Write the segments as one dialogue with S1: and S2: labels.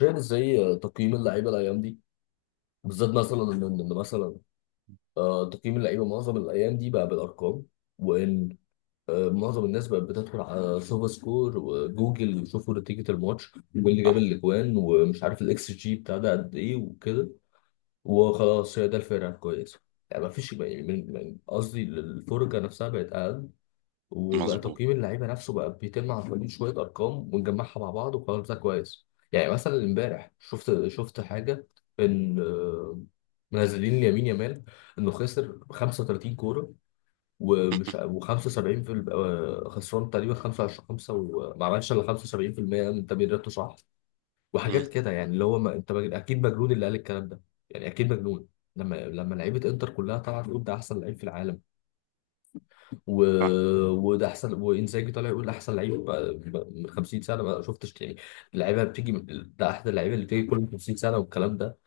S1: فاهم ازاي تقييم اللعيبه الايام دي، بالذات مثلا ان مثلا تقييم اللعيبه معظم الايام دي بقى بالارقام. وان آه، معظم الناس بقت بتدخل على سوفا سكور وجوجل ويشوفوا نتيجه الماتش واللي جاب
S2: صح.
S1: الاجوان ومش عارف الاكس جي بتاع ده قد ايه وكده، وخلاص هي ده الفرقه الكويسه. يعني ما فيش، يعني قصدي الفرجه نفسها بقت اقل، وبقى
S2: مظبوط.
S1: تقييم اللعيبه نفسه بقى بيتم عن طريق شويه ارقام ونجمعها مع بعض وقرار ده كويس. يعني مثلا امبارح شفت حاجه ان آه، منزلين لامين يامال انه خسر 35 كوره، ومش و75 في ال- آه، خسران تقريبا 25 5 وما عملش الا 75% من تمريراته، صح؟
S2: مم.
S1: وحاجات كده يعني، اللي هو ما انت اكيد مجنون اللي قال الكلام ده، يعني اكيد مجنون. لما لعيبه انتر كلها طلعت تقول ده احسن لعيب في العالم و...
S2: صح.
S1: وده احسن، وانزاجي طالع يقول ده احسن لعيب بقى من 50 سنه ما شفتش يعني، اللعيبه ده احد اللعيبه اللي بتيجي كل 50 سنه والكلام ده،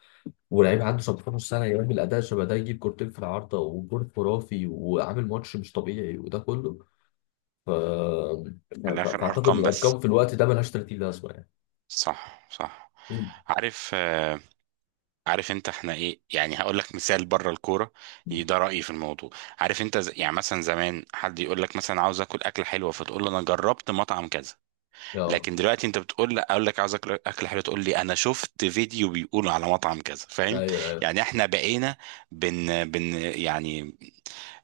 S1: ولعيب عنده 17 سنه يعمل اداء شبه ده، يجيب كورتين في العارضه وجول خرافي وعامل ماتش مش طبيعي وده كله.
S2: من الاخر
S1: فاعتقد
S2: ارقام بس.
S1: الارقام في الوقت ده ملهاش 30 لازمه يعني.
S2: صح، صح.
S1: مم.
S2: عارف، عارف انت احنا ايه؟ يعني هقول لك مثال بره الكوره. ده رايي في الموضوع. عارف انت، يعني مثلا زمان حد يقول لك مثلا عاوز اكل اكله حلوه فتقول له انا جربت مطعم كذا.
S1: اه،
S2: لكن دلوقتي انت بتقول لا، اقول لك عاوز اكل اكله حلوه تقول لي انا شفت فيديو بيقول على مطعم كذا، فاهم؟
S1: ايوه ايوه.
S2: يعني احنا بقينا بن بن يعني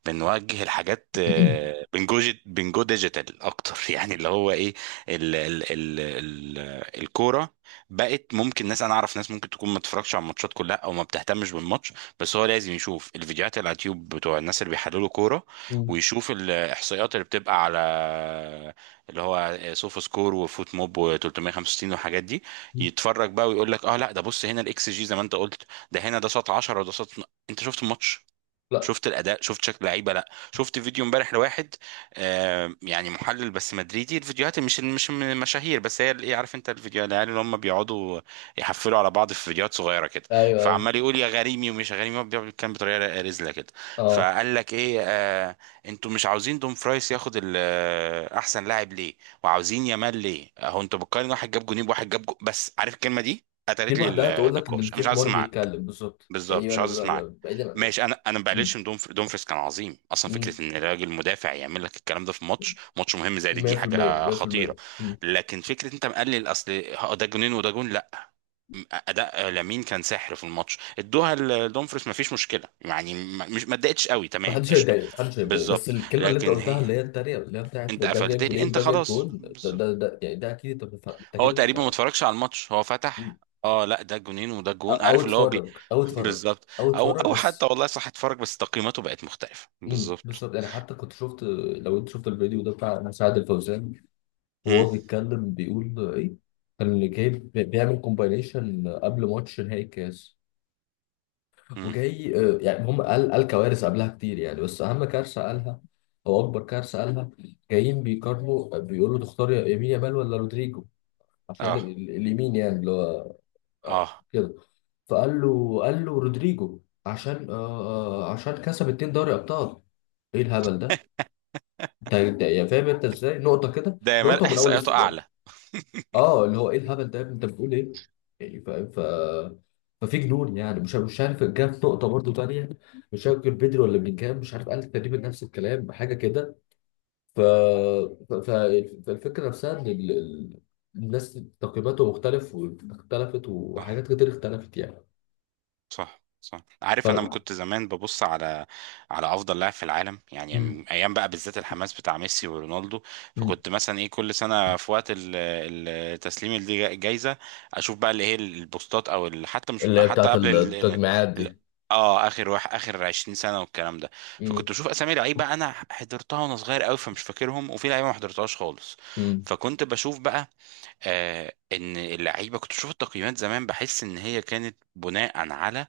S2: بنوجه الحاجات، بنجو ديجيتال اكتر يعني اللي هو ايه؟ ال ال ال ال الكوره بقت ممكن ناس، انا اعرف ناس ممكن تكون ما بتتفرجش على الماتشات كلها او ما بتهتمش بالماتش، بس هو لازم يشوف الفيديوهات اللي على اليوتيوب بتوع الناس اللي بيحللوا كوره،
S1: مم.
S2: ويشوف الاحصائيات اللي بتبقى على اللي هو سوفا سكور وفوت موب و365 والحاجات دي. يتفرج بقى ويقول لك اه لا ده بص هنا الاكس جي زي ما انت قلت، ده هنا ده شاط 10 وده شاط. انت شفت الماتش؟
S1: لا،
S2: شفت الاداء؟ شفت شكل لعيبه؟ لا، شفت فيديو امبارح لواحد آه يعني محلل بس مدريدي، الفيديوهات مش من المشاهير، بس هي ايه، عارف انت الفيديو، العيال اللي هم بيقعدوا يحفلوا على بعض في فيديوهات صغيره كده،
S1: ايوه ايوه،
S2: فعمال يقول يا غريمي ومش يا غريمي، هو بيقعد يتكلم بطريقه رزله كده.
S1: اه،
S2: فقال لك ايه آه انتوا مش عاوزين دوم فرايس ياخد احسن لاعب ليه؟ وعاوزين يامال ليه؟ اهو انتوا بتقارن واحد جاب جونين بواحد جاب جو... بس عارف الكلمه دي
S1: دي
S2: قتلت لي
S1: لوحدها تقول لك ان
S2: النقاش، انا
S1: في
S2: مش عايز
S1: حمار
S2: اسمعك.
S1: بيتكلم بالظبط
S2: بالظبط،
S1: يعني،
S2: مش
S1: انا
S2: عاوز اسمعك.
S1: بعيدا عن.
S2: ماشي، انا ما بقللش من دومفريس، كان عظيم اصلا.
S1: مم.
S2: فكره ان راجل مدافع يعمل لك الكلام ده في ماتش مهم زي دي
S1: 100%
S2: حاجه خطيره.
S1: 100%. مم.
S2: لكن فكره انت مقلل اصل، ده جونين وده جون، لا. اداء لامين كان سحر في الماتش، ادوها لدومفريس ما فيش مشكله يعني، مش ما اتضايقتش قوي، تمام،
S1: محدش
S2: قشطه.
S1: هيتضايق، محدش هيتضايق، بس
S2: بالظبط.
S1: الكلمه اللي انت
S2: لكن
S1: قلتها
S2: هي
S1: اللي هي التانيه، اللي هي بتاعت
S2: انت
S1: ده
S2: قفلت
S1: جايب
S2: لي
S1: جولين
S2: انت،
S1: ده جايب
S2: خلاص،
S1: جول ده يعني، ده اكيد انت بتفهم، انت
S2: هو
S1: اكيد
S2: تقريبا ما
S1: انت.
S2: اتفرجش على الماتش، هو فتح
S1: مم.
S2: اه لا ده جونين وده
S1: او
S2: جون،
S1: أو
S2: عارف اللي هو بي...
S1: اتفرج او اتفرج
S2: بالظبط.
S1: او
S2: او
S1: اتفرج
S2: او حتى
S1: بس.
S2: والله صح، اتفرج بس تقييماته بقت مختلفة.
S1: مم.
S2: بالظبط.
S1: بالظبط، يعني حتى كنت شفت، لو انت شفت الفيديو ده بتاع سعد الفوزان
S2: امم،
S1: وهو بيتكلم بيقول ايه، كان اللي جايب بيعمل كومباينيشن قبل ماتش نهائي الكاس،
S2: امم،
S1: وجاي يعني، هم قال كوارث قبلها كتير يعني، بس اهم كارثه
S2: امم.
S1: قالها، او اكبر كارثه قالها، جايين بيقارنوا بيقولوا تختار يا يمين يامال ولا رودريجو، عشان
S2: اه،
S1: اليمين يعني اللي هو
S2: اه.
S1: كده. فقال له قال له رودريجو، عشان آه، آه، عشان كسب اتنين دوري ابطال. ايه الهبل ده؟ يعني فاهم انت ازاي، نقطه كده
S2: ده يا مال
S1: نقطه، من اول
S2: احصائياته
S1: يعني
S2: اعلى.
S1: اه، اللي هو ايه الهبل ده يا ابني؟ انت بتقول ايه، يعني فاهم. ففي جنون يعني، مش عارف، جه في نقطه برضو تانية، مش فاكر بدري ولا بلينجهام، مش عارف، قال تقريبا نفس الكلام، حاجه كده. ف... ف... ف... فالفكره نفسها ان الناس تقييماته مختلف، واختلفت،
S2: صح.
S1: وحاجات كتير اختلفت يعني.
S2: صح، صح. عارف انا ما
S1: ف...
S2: كنت زمان ببص على افضل لاعب في العالم،
S1: مم.
S2: يعني ايام بقى، بالذات الحماس بتاع ميسي ورونالدو،
S1: مم.
S2: فكنت مثلا ايه كل سنه في وقت تسليم الجائزه، اشوف بقى اللي هي البوستات او حتى مش
S1: اللي هي
S2: حتى
S1: بتاعت
S2: قبل
S1: التجميعات
S2: ال-
S1: دي.
S2: اه اخر واحد، اخر 20 سنه والكلام ده.
S1: مم.
S2: فكنت بشوف اسامي لعيبه انا حضرتها وانا صغير قوي فمش فاكرهم، وفي لعيبه ما حضرتهاش خالص.
S1: مم.
S2: فكنت بشوف بقى آه ان اللعيبه، كنت بشوف التقييمات زمان بحس ان هي كانت بناء على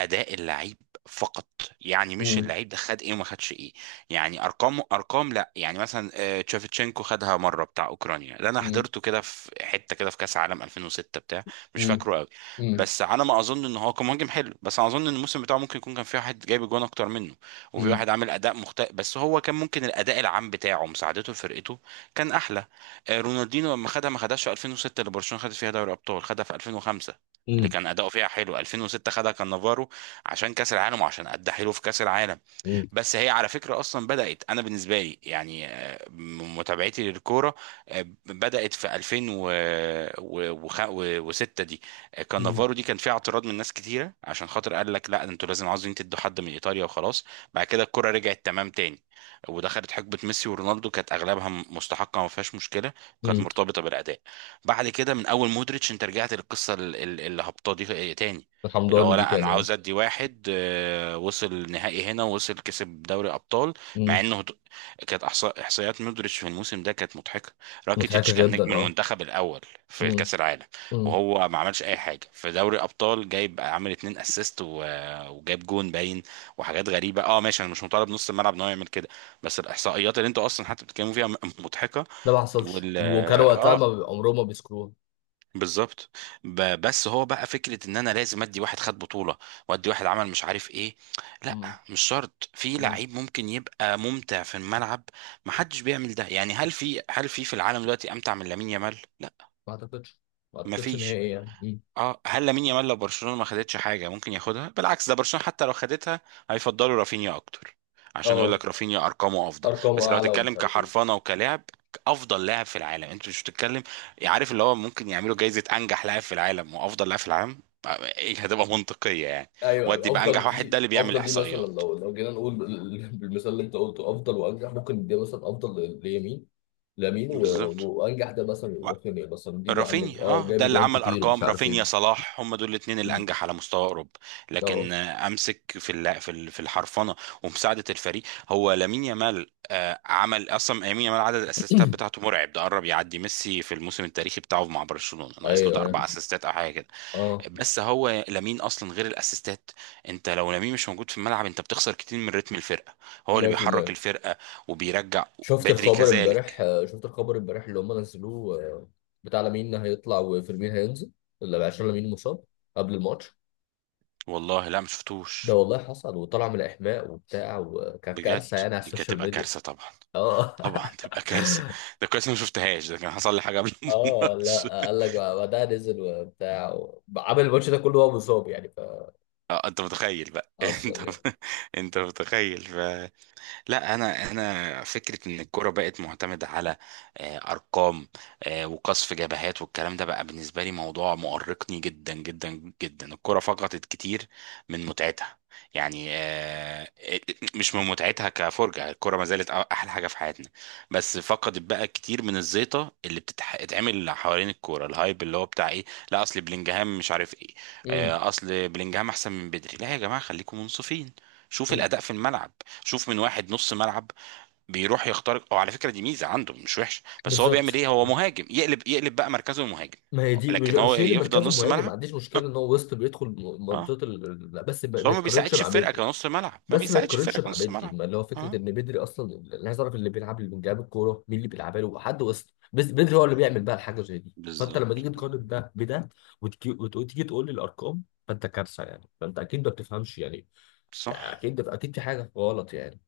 S2: اداء اللعيب فقط، يعني مش
S1: مم.
S2: اللعيب ده خد ايه وما خدش ايه، يعني ارقام، ارقام لا. يعني مثلا تشافيتشينكو خدها مره، بتاع اوكرانيا ده، انا
S1: مم.
S2: حضرته كده في حته كده في كاس عالم 2006، بتاع مش
S1: مم.
S2: فاكره قوي،
S1: مم.
S2: بس على ما اظن ان هو كان مهاجم حلو، بس انا اظن ان الموسم بتاعه ممكن يكون كان في واحد جايب جوان اكتر منه، وفي
S1: مم.
S2: واحد عامل اداء مختلف، بس هو كان ممكن الاداء العام بتاعه مساعدته لفرقته كان احلى. رونالدينو لما خدها، ما خدهاش في 2006 اللي برشلونه خدت فيها دوري ابطال، خدها في 2005 اللي
S1: مم.
S2: كان اداؤه فيها حلو. 2006 خدها كان نافارو، عشان كاس العالم وعشان ادى حلو في كاس العالم.
S1: مم.
S2: بس هي على فكره اصلا بدات انا بالنسبه لي يعني من متابعتي للكوره بدات في 2006 دي. كان نافارو، دي كان فيها اعتراض من ناس كتيره، عشان خاطر قال لك لا انتوا لازم عاوزين تدوا حد من ايطاليا وخلاص. بعد كده الكوره رجعت تمام تاني، ودخلت حقبه ميسي ورونالدو كانت اغلبها مستحقه، ما فيهاش مشكله، كانت
S1: مم.
S2: مرتبطه بالاداء. بعد كده من اول مودريتش انت رجعت للقصه الهبطه دي تاني، اللي
S1: الحمضاني
S2: هو
S1: دي
S2: لا انا
S1: تاني اهو.
S2: عاوز ادي واحد وصل نهائي هنا ووصل كسب دوري ابطال، مع انه كانت احصائيات مودريتش في الموسم ده كانت مضحكه. راكيتيتش
S1: مضحكة
S2: كان
S1: جدا
S2: نجم
S1: اه.
S2: المنتخب الاول في
S1: مم.
S2: كاس العالم،
S1: مم.
S2: وهو ما عملش اي حاجه في دوري ابطال، جايب عامل 2 اسيست وجايب جون باين وحاجات غريبه. اه ماشي انا مش مطالب نص الملعب ان هو يعمل كده، بس الاحصائيات اللي انتوا اصلا حتى بتتكلموا فيها مضحكه.
S1: ده ما حصلش،
S2: وال
S1: وكان وقتها ما
S2: اه،
S1: بي- عمرهم ما بيذكروها.
S2: بالظبط. بس هو بقى فكره ان انا لازم ادي واحد خد بطوله وادي واحد عمل مش عارف ايه، لا.
S1: مم.
S2: مش شرط، في
S1: مم.
S2: لعيب ممكن يبقى ممتع في الملعب، محدش بيعمل ده يعني. هل في في العالم دلوقتي امتع من لامين يامال؟ لا،
S1: ما اعتقدش، ما اعتقدش ان هي
S2: مفيش.
S1: ايه يعني. مم.
S2: اه، هل لامين يامال لو برشلونه ما خدتش حاجه ممكن ياخدها؟ بالعكس، ده برشلونه حتى لو خدتها هيفضلوا رافينيا اكتر، عشان يقول
S1: اه.
S2: لك رافينيا ارقامه افضل.
S1: ارقام
S2: بس لو
S1: اعلى ومش
S2: هتتكلم
S1: عارف ايه.
S2: كحرفنه وكلاعب افضل لاعب في العالم، انت مش بتتكلم. يعني عارف اللي هو ممكن يعملوا جايزه انجح لاعب في العالم وافضل لاعب في العالم، ايه هتبقى منطقيه يعني.
S1: ايوه
S2: ودي
S1: أيوة.
S2: بقى
S1: افضل
S2: انجح واحد ده
S1: دي
S2: اللي بيعمل
S1: افضل دي مثلا،
S2: احصائيات.
S1: لو جينا نقول بالمثال اللي انت قلته، افضل وانجح، ممكن دي مثلا افضل ليمين، لامين،
S2: بالظبط،
S1: وانجح ده مثلا ممكن ايه، مثلا دي يا عم
S2: رافينيا،
S1: اه،
S2: اه
S1: جاب
S2: ده اللي
S1: جوان
S2: عمل
S1: كتير ومش
S2: ارقام.
S1: عارف ايه.
S2: رافينيا، صلاح، هم دول الاثنين
S1: مم.
S2: الانجح على مستوى اوروبا.
S1: اه.
S2: لكن امسك في في الحرفنه ومساعده الفريق. هو لامين يامال عمل اصلا، لامين يامال عدد الاسيستات بتاعته مرعب، ده قرب يعدي ميسي في الموسم التاريخي بتاعه مع برشلونه، ناقص له
S1: ايوه
S2: ده اربع
S1: ايوه.
S2: اسيستات او حاجه كده.
S1: اه.
S2: بس هو لامين اصلا غير الاسيستات، انت لو لامين مش موجود في الملعب انت بتخسر كتير من رتم الفرقه، هو اللي بيحرك
S1: 100%.
S2: الفرقه وبيرجع،
S1: شفت
S2: بدري
S1: الخبر
S2: كذلك.
S1: امبارح، شفت الخبر امبارح اللي هم نزلوه، بتاع لامين هيطلع وفيرمين هينزل، اللي عشان لامين مصاب قبل الماتش.
S2: والله لا
S1: ده
S2: مشفتوش.
S1: والله حصل، وطلع من الاحماء وبتاع، وكانت
S2: بجد،
S1: كارثه يعني على
S2: دي كانت
S1: السوشيال
S2: تبقى
S1: ميديا.
S2: كارثه طبعا،
S1: اه.
S2: طبعا تبقى كارثه. ده كويس إني ما شفتهاش، ده كان حصل لي حاجه قبل
S1: اه
S2: الماتش.
S1: لا، قال لك بعدها نزل وبتاع، عمل الماتش ده كله وهو مصاب يعني، ف
S2: اه، انت متخيل بقى انت،
S1: اصلا يعني.
S2: انت متخيل. لا، انا فكره ان الكوره بقت معتمده على ارقام وقصف جبهات والكلام ده، بقى بالنسبه لي موضوع مؤرقني جدا جدا جدا. الكوره فقدت كتير من متعتها، يعني مش من متعتها كفرجه، الكوره ما زالت احلى حاجه في حياتنا، بس فقدت بقى كتير من الزيطه اللي بتتعمل حوالين الكوره، الهايب اللي هو بتاع ايه؟ لا اصل بلينجهام مش عارف ايه.
S1: امم.
S2: اصل بلينجهام احسن من بدري، لا يا جماعه خليكم منصفين. شوف
S1: أمم.
S2: الاداء في الملعب. شوف من واحد نص ملعب بيروح يخترق، او على فكره دي ميزه عنده مش وحش، بس هو بيعمل
S1: بالظبط،
S2: ايه، هو مهاجم، يقلب يقلب بقى مركزه مهاجم.
S1: ما هي دي، مش
S2: لكن هو
S1: مش هي اللي
S2: يفضل
S1: مركزه
S2: نص
S1: مهاجم، ما
S2: ملعب
S1: عنديش مشكله ان هو وسط بيدخل
S2: اه،
S1: منطقه لا، بس ما
S2: بس
S1: ما
S2: هو ما
S1: يتقارنش
S2: بيساعدش
S1: مع
S2: الفرقه
S1: بدري.
S2: كنص ملعب، ما
S1: بس ما
S2: بيساعدش
S1: يتقارنش
S2: الفرقه
S1: مع
S2: كنص
S1: بدري،
S2: ملعب.
S1: ما اللي هو فكره
S2: اه،
S1: ان بدري اصلا، اللي عايز اعرف، اللي بيلعب، اللي بيلعب الكوره مين؟ اللي بيلعبها له حد وسط، بس بدري هو اللي بيعمل بقى الحاجه زي دي. فانت لما
S2: بالظبط،
S1: تيجي تقارن ده بده، وتيجي تقول لي الارقام، فانت كارثه يعني، فانت اكيد ما بتفهمش يعني،
S2: صح،
S1: يعني اكيد اكيد في حاجه غلط يعني.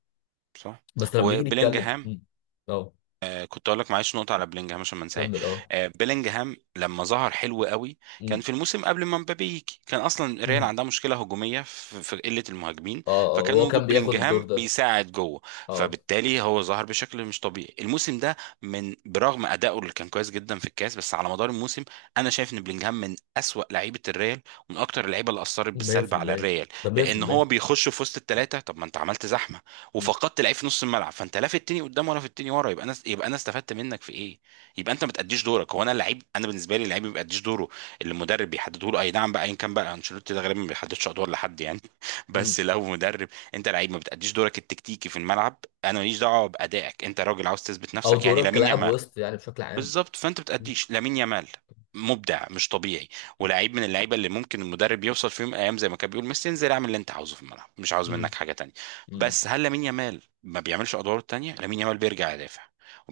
S2: صح.
S1: بس لما نيجي نتكلم،
S2: وبلينجهام،
S1: مم. اه،
S2: آه كنت اقول لك معلش نقطه على بلينجهام عشان ما انساهاش.
S1: كمل، اه.
S2: آه، بلينجهام لما ظهر حلو قوي، كان
S1: مم.
S2: في الموسم قبل ما مبابي يجي، كان اصلا ريال
S1: مم.
S2: عندها مشكله هجوميه في قله المهاجمين،
S1: اه، اه
S2: فكان
S1: هو كان
S2: وجود
S1: بياخد الدور
S2: بلينجهام
S1: ده،
S2: بيساعد جوه.
S1: اه.
S2: فبالتالي هو ظهر بشكل مش طبيعي الموسم ده، من برغم ادائه اللي كان كويس جدا في الكاس، بس على مدار الموسم انا شايف ان بلينجهام من اسوأ لعيبه الريال، ومن اكتر اللعيبه اللي اثرت بالسلب على
S1: 100%.
S2: الريال،
S1: ده
S2: لان هو
S1: 100%.
S2: بيخش في وسط الثلاثه، طب ما انت عملت زحمه
S1: مم.
S2: وفقدت لعيب في نص الملعب، فانت لا في التاني قدام ولا في التاني ورا، يبقى انا استفدت منك في ايه؟ يبقى انت ما تأديش دورك. هو انا اللعيب، انا بالنسبه لي اللعيب ما بيأديش دوره اللي المدرب بيحدده له، اي نعم بقى ايا كان، بقى انشيلوتي ده غالبا ما بيحددش ادوار لحد يعني
S1: مم.
S2: بس لو مدرب، انت لعيب ما بتأديش دورك التكتيكي في الملعب، انا ماليش دعوه بأدائك، انت راجل عاوز تثبت
S1: او
S2: نفسك يعني.
S1: دورك
S2: لامين
S1: كلاعب
S2: يامال
S1: وسط يعني بشكل عام.
S2: بالظبط، فانت
S1: مم.
S2: بتأديش. لامين يامال مبدع مش طبيعي، ولاعيب من اللعيبه اللي ممكن المدرب يوصل في يوم من الايام زي ما كان بيقول ميسي انزل اعمل اللي انت عاوزه في الملعب، مش عاوز
S1: مم.
S2: منك حاجه تانية.
S1: مم.
S2: بس هل لامين يامال ما بيعملش ادواره التانية؟ لامين يامال بيرجع يدافع،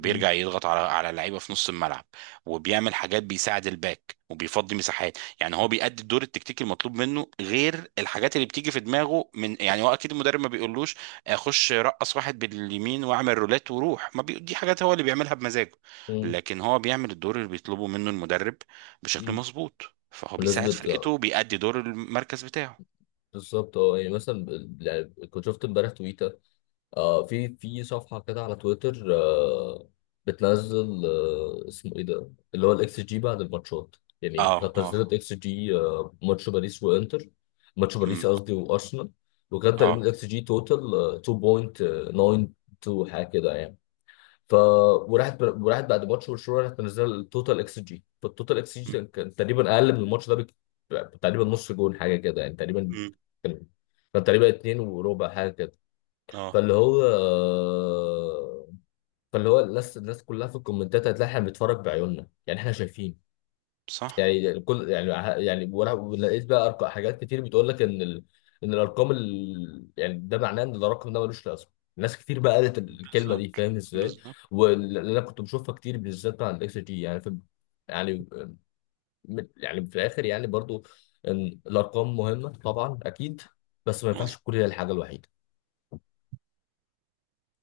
S1: مم.
S2: يضغط على اللعيبه في نص الملعب، وبيعمل حاجات بيساعد الباك وبيفضي مساحات يعني، هو بيأدي الدور التكتيكي المطلوب منه، غير الحاجات اللي بتيجي في دماغه، من يعني هو اكيد المدرب ما بيقولوش اخش رقص واحد باليمين واعمل رولات وروح ما بي... دي حاجات هو اللي بيعملها بمزاجه.
S1: مم.
S2: لكن هو بيعمل الدور اللي بيطلبه منه المدرب بشكل
S1: مم.
S2: مظبوط، فهو بيساعد
S1: بمناسبة.
S2: فرقته، بيأدي دور المركز بتاعه.
S1: بالظبط، اه يعني مثلا، يعني كنت شفت امبارح تويتر، في صفحة كده على تويتر، بتنزل، اسمه ايه ده، اللي هو الاكس جي بعد الماتشات، يعني
S2: اه،
S1: كانت نزلت
S2: اه،
S1: اكس جي ماتش باريس وانتر، ماتش باريس
S2: امم،
S1: قصدي وارسنال، وكان تقريبا
S2: اه،
S1: الاكس جي توتال 2.92 حاجة كده يعني. ف وراحت بعد ماتش برشلونه، راحت منزله التوتال اكس جي، فالتوتال اكس جي كان تقريبا اقل من الماتش ده تقريبا نص جون حاجه كده يعني، تقريبا
S2: امم،
S1: كان، كان تقريبا اتنين وربع حاجه كده.
S2: اه،
S1: فاللي هو، فاللي هو الناس كلها في الكومنتات، هتلاقي احنا بنتفرج بعيوننا يعني، احنا شايفين
S2: صح،
S1: يعني، الكل يعني، يعني وانا لقيت بقى أرقام، حاجات كتير بتقول لك ان ان الارقام يعني، ده معناه ان الرقم ده ملوش لازمه، ناس كتير بقى قالت الكلمه دي،
S2: بالظبط،
S1: فاهم ازاي.
S2: بالظبط،
S1: واللي انا كنت بشوفها كتير بالذات مع الاكس جي، يعني في، يعني يعني في الاخر يعني برضو، إن الارقام مهمه طبعا اكيد، بس ما ينفعش
S2: مظبوط.
S1: تكون هي الحاجه الوحيده.